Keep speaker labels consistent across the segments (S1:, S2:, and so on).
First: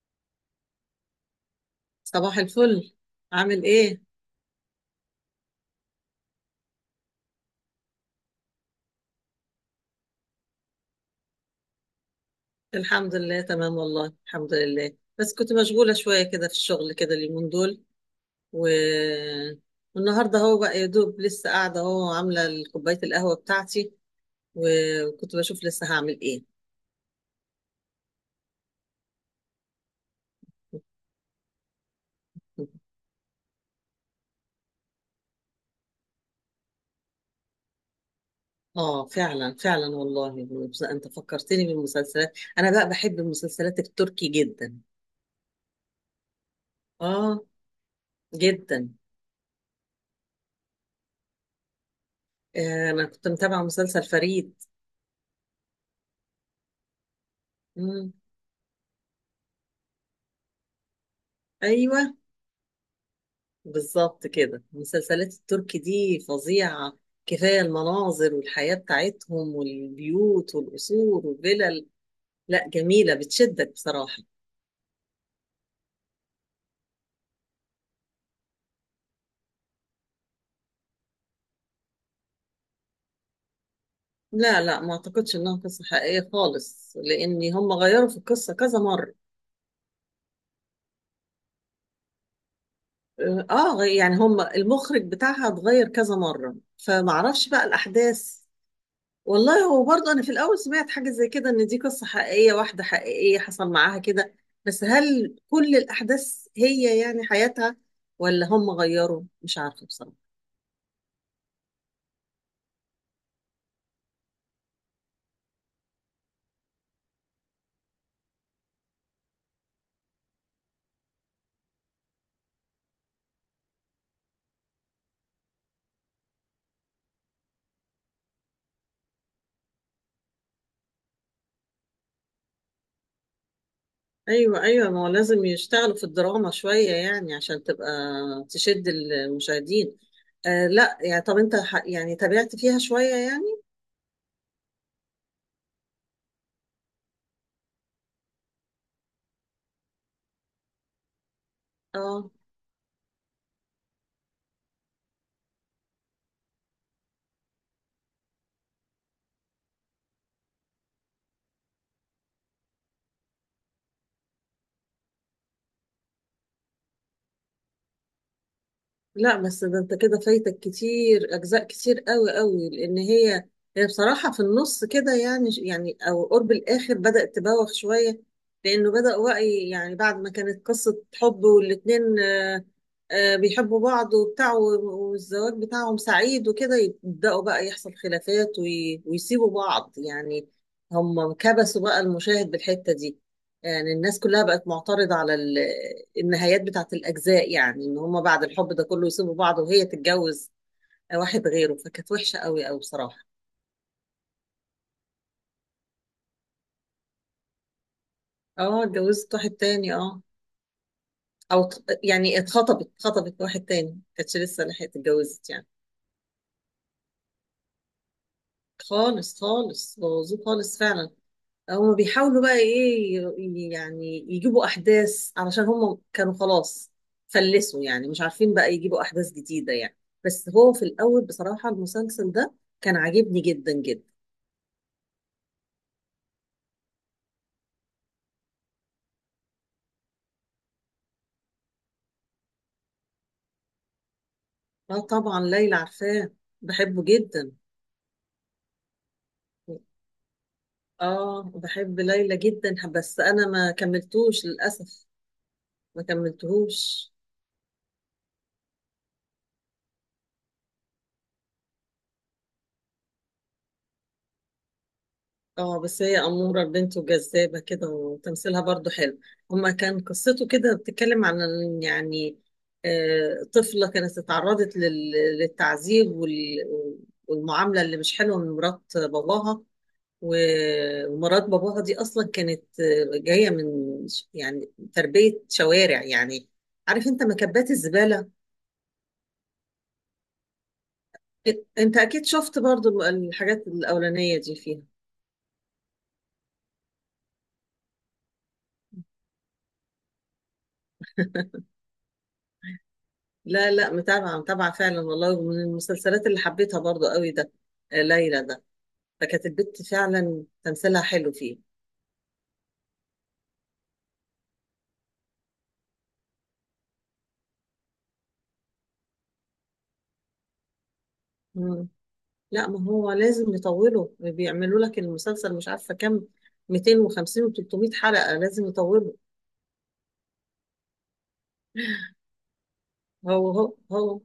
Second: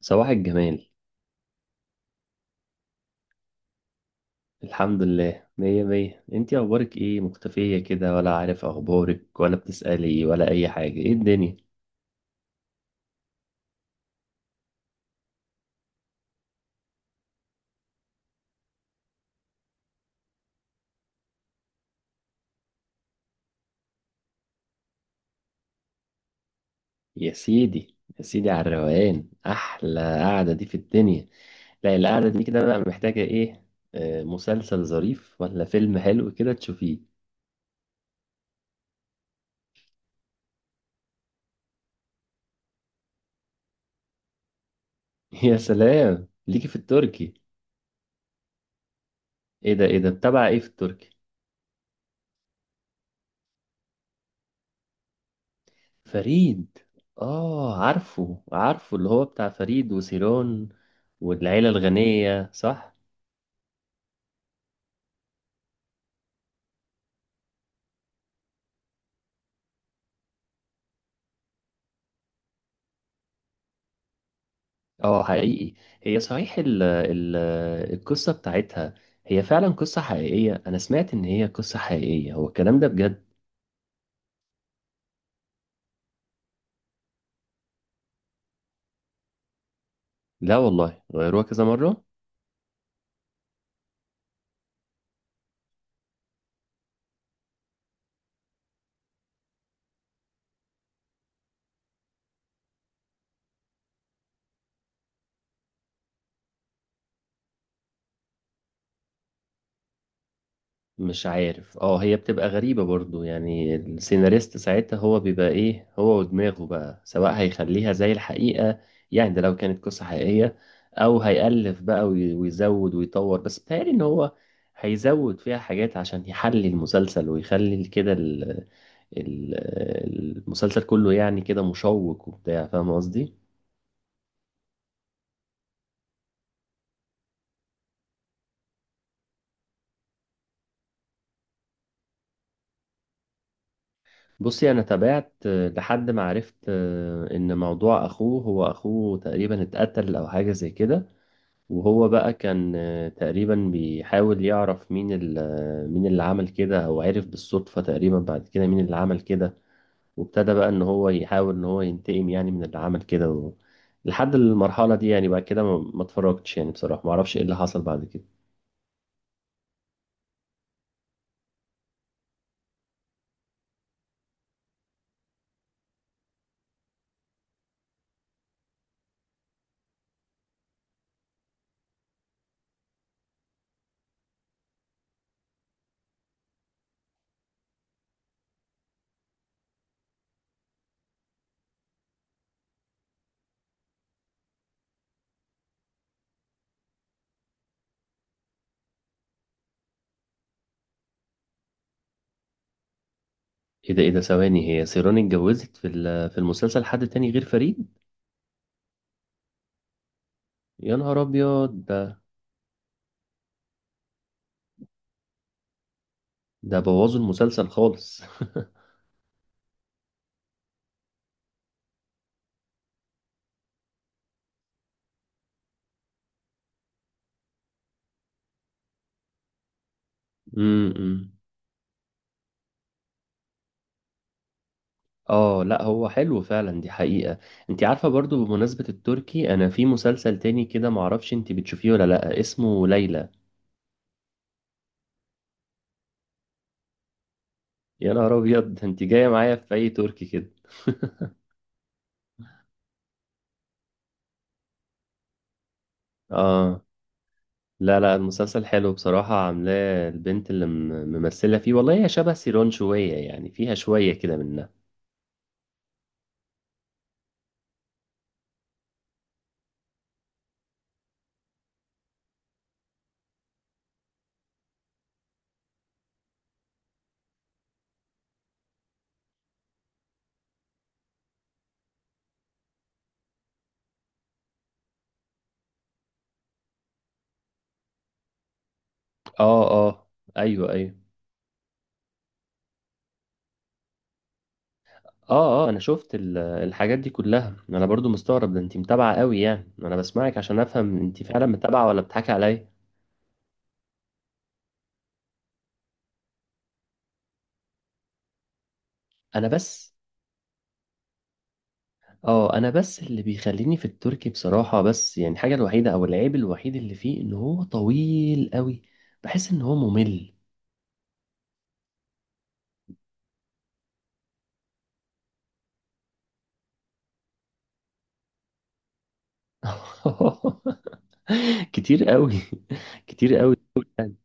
S1: صباح الجمال.
S2: صباح الفل. عامل ايه؟
S1: الحمد لله مية مية. انتي اخبارك ايه؟ مختفية كده ولا؟ عارف اخبارك ولا بتسألي ولا اي حاجة؟ ايه الدنيا؟
S2: الحمد لله تمام، والله الحمد لله، بس كنت مشغولة شوية كده في الشغل كده اليومين دول. و... والنهاردة هو بقى يا دوب لسه قاعدة اهو، عاملة كوباية القهوة بتاعتي و- وكنت بشوف لسه هعمل ايه.
S1: يا سيدي يا سيدي على الروقان، احلى قعدة دي في الدنيا. لا، القعدة دي كده بقى محتاجة ايه؟ آه، مسلسل ظريف ولا فيلم حلو كده تشوفيه.
S2: اه فعلا والله، بس انت فكرتني بالمسلسلات، انا بقى بحب المسلسلات التركي جدا.
S1: يا سلام ليكي في التركي!
S2: اه، جدا.
S1: ايه ده ايه ده؟ بتابعة ايه في التركي؟
S2: آه، انا كنت متابعة مسلسل فريد.
S1: فريد. اه
S2: مم.
S1: عارفه عارفه، اللي هو بتاع فريد وسيران. والعيلة
S2: ايوه
S1: الغنية صح.
S2: بالظبط كده، المسلسلات التركي دي فظيعة، كفاية المناظر والحياة بتاعتهم والبيوت والقصور والفلل. لا جميلة، بتشدك بصراحة.
S1: اه حقيقي. هي صحيح ال ال القصة بتاعتها، هي فعلا قصة حقيقية؟ أنا سمعت إن هي قصة حقيقية، هو الكلام ده بجد؟
S2: لا، ما اعتقدش انها قصة حقيقية خالص، لان هم غيروا في القصة كذا مرة.
S1: لا والله غيروها كذا مرة.
S2: اه، يعني هم المخرج بتاعها اتغير كذا مرة فمعرفش بقى الاحداث. والله هو برضه انا في الاول سمعت حاجه زي كده ان دي قصه حقيقيه، واحده حقيقيه حصل معاها كده، بس هل كل الاحداث هي يعني حياتها ولا هم غيروا؟ مش عارفه بصراحه.
S1: مش عارف. اه هي بتبقى غريبة برضو، يعني السيناريست ساعتها هو بيبقى إيه هو ودماغه بقى، سواء هيخليها زي الحقيقة، يعني ده لو كانت قصة حقيقية، أو هيألف بقى ويزود ويطور. بس بتهيألي إن هو هيزود فيها حاجات عشان يحلي المسلسل ويخلي كده ال- المسلسل كله يعني كده مشوق وبتاع، فاهم قصدي؟
S2: ايوه، ما هو لازم يشتغلوا في الدراما شويه يعني عشان تبقى تشد المشاهدين. آه لا، يعني طب انت يعني تابعت فيها شويه يعني؟
S1: بصي انا تابعت لحد ما عرفت ان موضوع اخوه، هو اخوه تقريبا اتقتل او حاجة زي كده، وهو
S2: اه.
S1: بقى كان تقريبا بيحاول يعرف مين مين اللي عمل كده. هو عرف بالصدفة تقريبا بعد كده مين اللي عمل كده، وابتدى بقى ان هو يحاول ان هو ينتقم يعني من اللي عمل كده لحد المرحلة دي يعني. بعد كده ما اتفرجتش يعني بصراحة، ما اعرفش ايه اللي حصل بعد كده.
S2: لا بس ده انت كده فايتك كتير، اجزاء كتير قوي قوي، لان هي بصراحه في النص كده يعني، يعني او قرب الاخر بدات تبوخ شويه. لانه بدا وعي يعني، بعد ما كانت قصه حب والاتنين بيحبوا بعض وبتاع و- والزواج بتاعهم سعيد وكده، يبداوا بقى يحصل خلافات وي- ويسيبوا بعض يعني. هم كبسوا بقى المشاهد بالحته دي، يعني الناس كلها بقت معترضة على النهايات بتاعت الأجزاء، يعني إن هما بعد الحب ده كله يسيبوا بعض وهي تتجوز واحد غيره، فكانت وحشة قوي قوي بصراحة.
S1: ايه ده ايه ده؟ ثواني، هي سيران اتجوزت في المسلسل حد تاني غير فريد؟
S2: اه اتجوزت واحد تاني، اه.
S1: يا نهار
S2: أو
S1: ابيض ده!
S2: يعني اتخطبت واحد تاني، كانتش لسه لحقت اتجوزت يعني.
S1: ده بوظوا المسلسل خالص.
S2: خالص خالص، بوظوه خالص فعلا. هم بيحاولوا بقى ايه، يعني يجيبوا احداث علشان هم كانوا خلاص فلسوا يعني، مش عارفين بقى يجيبوا احداث جديدة يعني. بس هو في الاول
S1: امم.
S2: بصراحة المسلسل ده كان عاجبني جدا جدا.
S1: اه لا هو حلو فعلا، دي حقيقة. انت عارفة برضو بمناسبة التركي، انا في مسلسل تاني كده، معرفش انت بتشوفيه ولا لا، اسمه ليلى.
S2: اه طبعا ليلى عارفاه، بحبه جدا.
S1: يا نهار ابيض ده، انت جاية معايا في اي تركي كده!
S2: اه بحب ليلى جدا، بس انا ما كملتوش للاسف، ما
S1: اه
S2: كملتهوش.
S1: لا لا، المسلسل حلو بصراحة، عاملاه البنت اللي ممثلة فيه، والله هي شبه سيران شوية يعني، فيها شوية كده منها.
S2: اه بس هي أمورة البنت وجذابة كده، وتمثيلها برضو حلو. هما كان قصته كده بتتكلم عن يعني آه، طفلة كانت اتعرضت للتعذيب وال- والمعاملة اللي مش حلوة من مرات باباها. و- ومرات باباها دي أصلا كانت آه، جاية من يعني تربية شوارع يعني، عارف انت مكبات الزبالة؟
S1: اه اه. ايوه ايوه.
S2: انت اكيد شفت برضو الحاجات الأولانية دي فيها.
S1: اه اه، انا شفت الحاجات دي كلها. انا برضو مستغرب، ده انت متابعه قوي يعني، انا بسمعك عشان افهم انت فعلا متابعه ولا بتضحكي عليا.
S2: لا، متابعة فعلا والله، ومن المسلسلات اللي حبيتها برضو قوي ده، آه، ليلى ده. فكانت
S1: انا
S2: البت
S1: بس،
S2: فعلا تمثيلها حلو فيه.
S1: اه انا بس اللي بيخليني في التركي بصراحه، بس يعني الحاجه الوحيده او العيب الوحيد اللي فيه ان هو طويل قوي، بحس ان هو ممل.
S2: مم. لا ما هو لازم يطولوا، بيعملوا لك المسلسل مش عارفة كام، 250 و 300 حلقة، لازم يطولوا.
S1: كتير قوي. كتير
S2: هو
S1: قوي
S2: هو
S1: يعني.
S2: هو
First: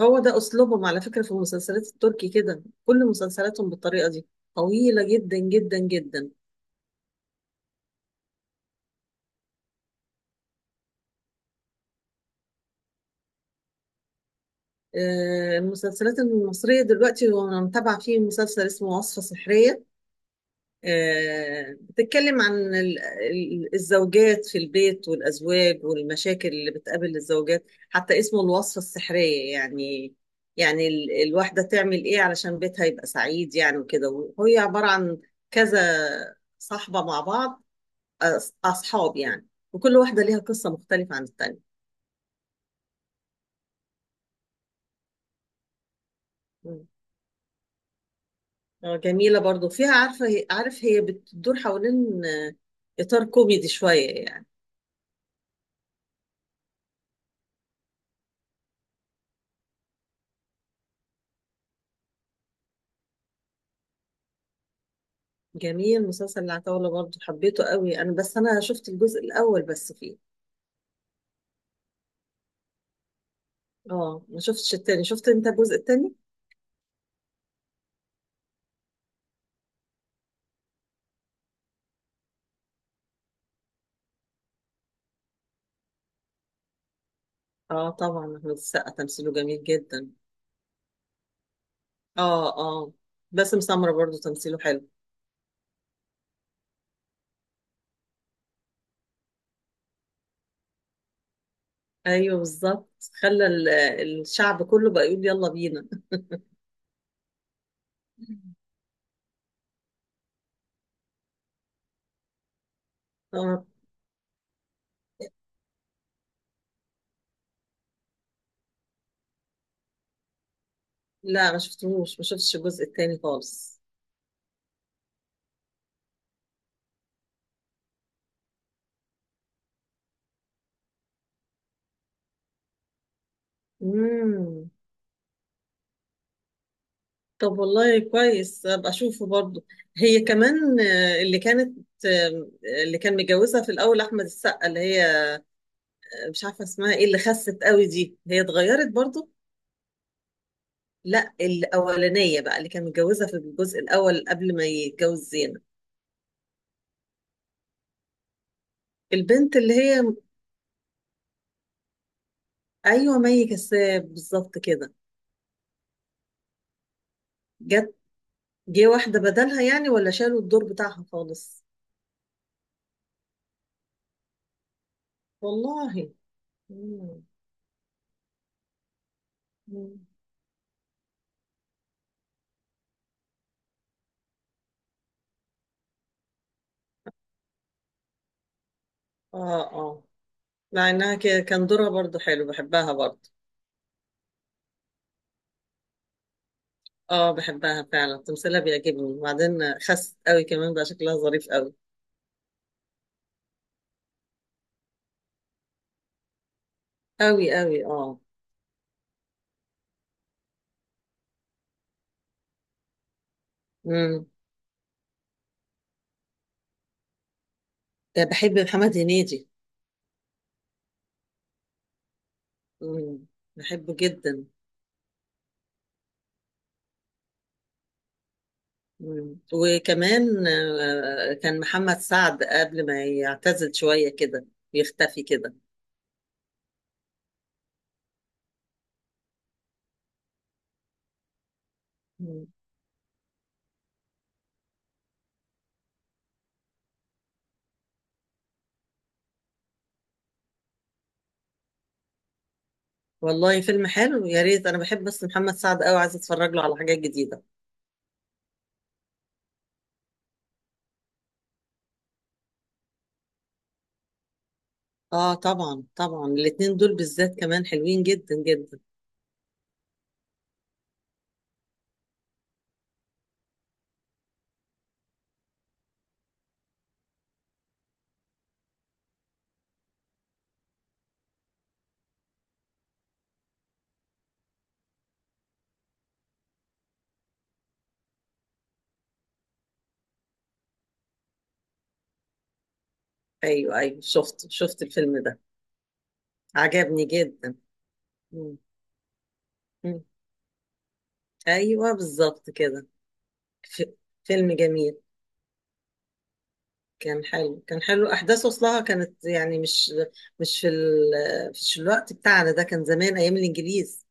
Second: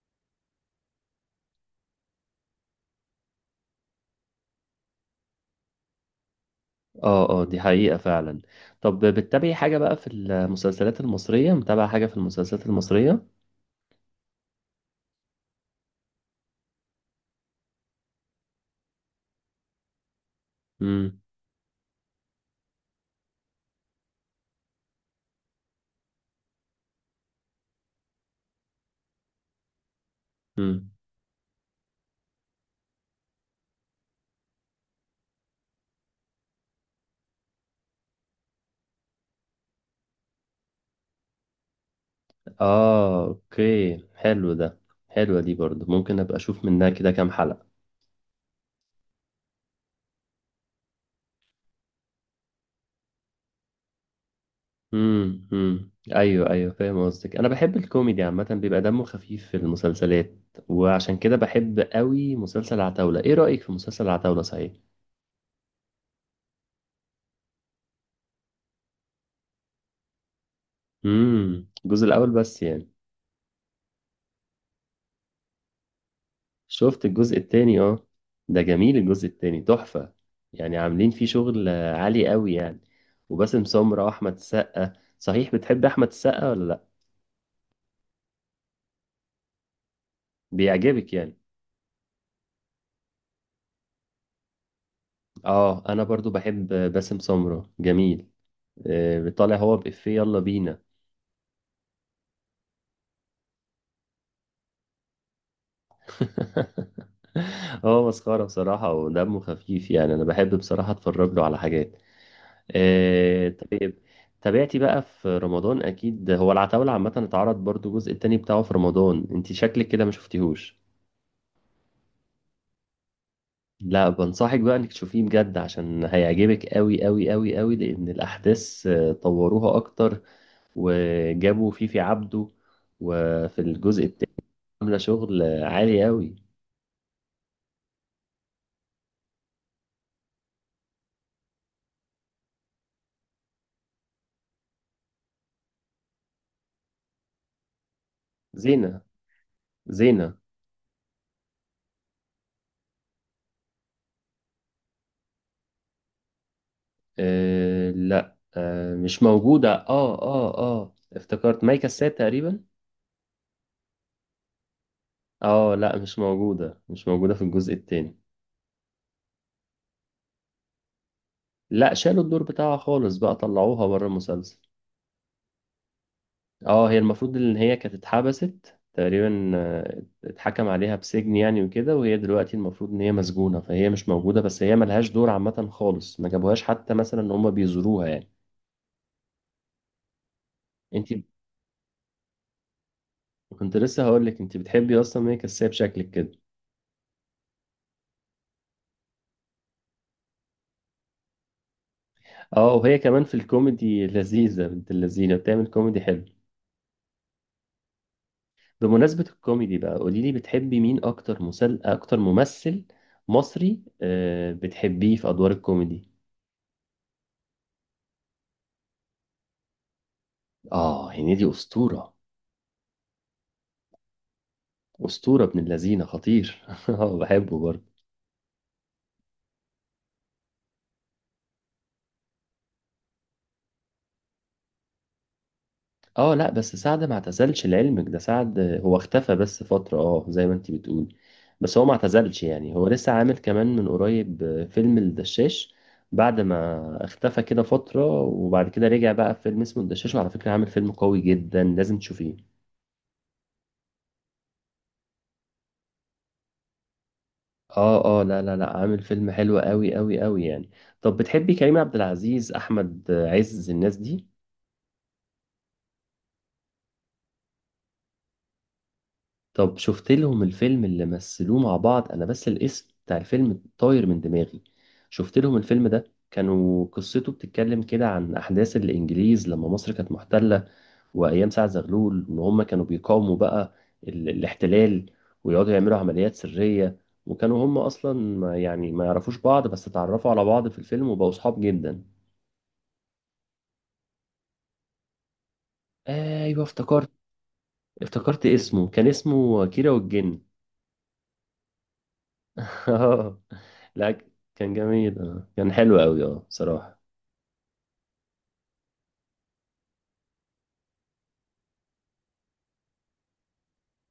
S2: هو ده أسلوبهم على فكرة، في المسلسلات التركي كده كل مسلسلاتهم بالطريقة دي، طويلة جدا جدا جدا.
S1: اه اه، دي حقيقة فعلا. طب بتتابعي حاجة بقى في المسلسلات المصرية؟ متابعة حاجة في المسلسلات المصرية؟
S2: آه، المسلسلات المصرية دلوقتي وأنا متابعة فيه مسلسل اسمه وصفة سحرية.
S1: امم
S2: آه، بتتكلم عن الزوجات في البيت والأزواج، والمشاكل اللي بتقابل الزوجات، حتى اسمه الوصفة السحرية يعني. يعني
S1: امم.
S2: الواحدة تعمل إيه علشان بيتها يبقى سعيد يعني وكده، وهي عبارة عن كذا صاحبة مع بعض، أصحاب يعني، وكل واحدة ليها قصة مختلفة عن التانية.
S1: اه اوكي، حلو ده. حلوة دي برضو، ممكن ابقى اشوف
S2: مم.
S1: منها كده كام حلقة.
S2: آه، جميلة برضو فيها، عارفة، عارف هي بتدور حوالين إطار كوميدي شوية يعني.
S1: امم، ايوه ايوه فاهم قصدك. انا بحب الكوميدي عامة، بيبقى دمه خفيف في المسلسلات، وعشان كده بحب قوي مسلسل عتاولة. ايه رأيك في مسلسل عتاولة صحيح؟
S2: جميل مسلسل العتاولة برضه، حبيته قوي انا، بس انا شفت الجزء الاول بس فيه.
S1: امم، الجزء الاول بس يعني؟
S2: اه ما شفتش التاني، شفت انت الجزء التاني؟
S1: شفت الجزء التاني اه. ده جميل الجزء التاني، تحفة يعني. عاملين فيه شغل عالي قوي يعني، وباسم سمرة واحمد السقا. صحيح بتحب احمد السقا ولا لا؟
S2: اه طبعا احمد السقا تمثيله جميل جدا.
S1: بيعجبك يعني؟
S2: اه، اه. باسم سمرة برضه تمثيله حلو.
S1: اه انا برضو بحب باسم سمرة، جميل. طالع هو بإفيه، يلا بينا.
S2: ايوه بالظبط، خلى الشعب كله بقى يقول يلا بينا.
S1: هو مسخرة بصراحة ودمه خفيف يعني، انا بحب بصراحة اتفرج له على حاجات.
S2: اه.
S1: طيب، تابعتي بقى في رمضان؟ اكيد هو العتاولة عامة اتعرض برضو الجزء التاني بتاعه في رمضان، انت شكلك كده ما شفتيهوش.
S2: لا ما شفتهوش، ما شفتش الجزء التاني خالص.
S1: لا بنصحك بقى انك تشوفيه بجد، عشان هيعجبك قوي قوي قوي قوي، لان الاحداث طوروها اكتر. وجابوا فيفي عبده، وفي الجزء
S2: امم.
S1: عاملة شغل عالي أوي.
S2: طب والله كويس ابقى اشوفه برضه. هي كمان آه، اللي كانت آه، اللي كان متجوزها في الاول احمد السقا، اللي هي مش عارفه اسمها ايه، اللي خست قوي دي، هي اتغيرت
S1: زينة.
S2: برضو؟
S1: زينة.
S2: لا الاولانيه بقى، اللي كان متجوزها في الجزء الاول قبل ما يتجوز زينب.
S1: آه لا آه مش
S2: البنت
S1: موجودة،
S2: اللي هي،
S1: اه اه اه افتكرت مايكا سات تقريبا.
S2: ايوه مي كساب بالظبط كده.
S1: اه لا مش موجودة، مش موجودة في الجزء
S2: جت،
S1: التاني.
S2: جه واحده بدلها يعني ولا شالوا الدور بتاعها خالص؟
S1: لا، شالوا الدور بتاعها خالص بقى، طلعوها بره المسلسل.
S2: والله.
S1: اه هي
S2: مم.
S1: المفروض ان هي كانت اتحبست تقريبا،
S2: مم.
S1: اتحكم عليها بسجن يعني وكده، وهي دلوقتي المفروض ان هي مسجونة، فهي مش موجودة. بس هي ملهاش دور عامة خالص، ما جابوهاش حتى مثلا ان هما بيزوروها يعني.
S2: اه، اه. مع انها
S1: انت
S2: كان دورها برضو حلو، بحبها برضو.
S1: كنت لسه هقول لك، انت بتحبي اصلا هي كساب شكلك كده.
S2: اه بحبها فعلا، تمثيلها بيعجبني، وبعدين خست قوي كمان بقى شكلها ظريف قوي.
S1: اه، وهي كمان في الكوميدي لذيذه، بنت اللذينه، بتعمل كوميدي حلو.
S2: قوي قوي، اه.
S1: بمناسبه الكوميدي بقى، قولي لي بتحبي مين اكتر اكتر ممثل مصري
S2: امم.
S1: آه بتحبيه في ادوار الكوميدي؟
S2: بحب محمد هنيدي.
S1: اه هنيدي اسطوره.
S2: مم. بحبه جدا.
S1: اسطوره ابن اللذينه خطير. اه بحبه برضه.
S2: مم. وكمان كان محمد سعد قبل ما يعتزل شوية كده ويختفي كده.
S1: اه لا بس سعد ما اعتزلش لعلمك، ده سعد هو اختفى بس فترة، اه زي ما انت بتقول. بس هو ما اعتزلش
S2: مم.
S1: يعني، هو لسه عامل كمان من قريب فيلم الدشاش. بعد ما اختفى كده فترة وبعد كده رجع بقى في فيلم اسمه الدشاش، وعلى فكرة عامل فيلم قوي جدا، لازم تشوفيه.
S2: والله فيلم حلو، يا ريت، انا بحب بس محمد سعد قوي، عايزه اتفرج له على حاجات جديدة.
S1: اه اه، لا لا لا، عامل فيلم حلو قوي قوي قوي يعني. طب بتحبي كريم عبد العزيز، احمد عز، الناس دي؟
S2: اه طبعا طبعا الاتنين دول بالذات كمان حلوين جدا جدا.
S1: طب شفت لهم الفيلم اللي مثلوه مع بعض؟ انا بس الاسم بتاع الفيلم طاير من دماغي. شفت لهم الفيلم ده؟ كانوا قصته بتتكلم كده عن احداث الانجليز لما مصر كانت محتلة، وايام سعد زغلول، وان هم كانوا بيقاوموا بقى الاحتلال، ويقعدوا يعملوا عمليات سرية. وكانوا هم اصلا ما يعني ما يعرفوش بعض، بس اتعرفوا على بعض في الفيلم وبقوا صحاب جدا.
S2: ايوه ايوه شفت، شفت الفيلم ده،
S1: ايوه
S2: عجبني
S1: افتكرت.
S2: جدا.
S1: افتكرت
S2: مم.
S1: اسمه، كان اسمه كيرة
S2: مم.
S1: والجن.
S2: ايوه بالظبط كده.
S1: اه
S2: ف-
S1: لا،
S2: فيلم
S1: كان
S2: جميل،
S1: جميل. اه كان حلو قوي اه بصراحة.
S2: كان حلو، كان حلو. احداث اصلها كانت يعني مش، مش في ال... مش الوقت بتاعنا ده، كان زمان ايام الانجليز.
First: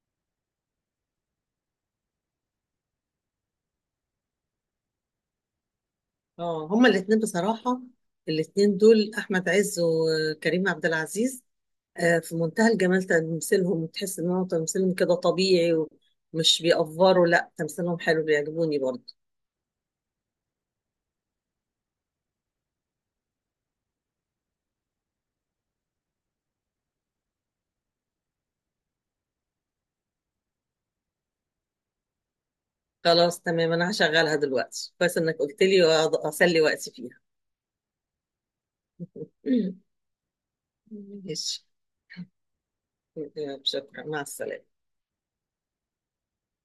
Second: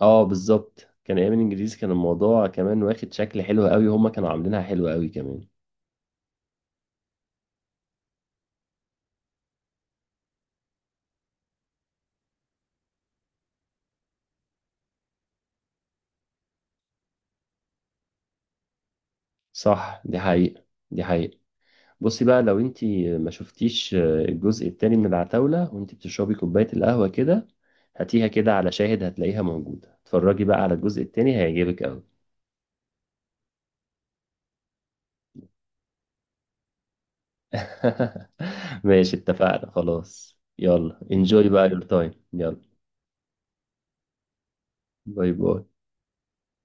S1: اه بالظبط، كان ايام الانجليزي، كان الموضوع كمان واخد شكل حلو قوي، هما كانوا عاملينها حلوة قوي كمان.
S2: اه هما الاثنين بصراحه، الاثنين دول احمد عز وكريم عبد العزيز آه، في منتهى الجمال تمثيلهم، تحس ان هو تمثيلهم كده طبيعي ومش بيأفوروا، لا تمثيلهم حلو، بيعجبوني برضه.
S1: صح دي حقيقة. دي حقيقة. بصي بقى لو انتي ما شفتيش الجزء التاني من العتاولة، وانتي بتشربي كوباية القهوة كده، هاتيها كده على شاهد، هتلاقيها موجودة. اتفرجي بقى على الجزء التاني، هيعجبك قوي.
S2: خلاص تمام، انا هشغلها دلوقتي، كويس انك قلت لي، وأقعد اسلي وقتي فيها.
S1: ماشي، اتفقنا خلاص، يلا انجوي
S2: ماشي.
S1: بقى يور تايم، يلا.
S2: يلا، شكرا، مع السلامه.
S1: باي باي.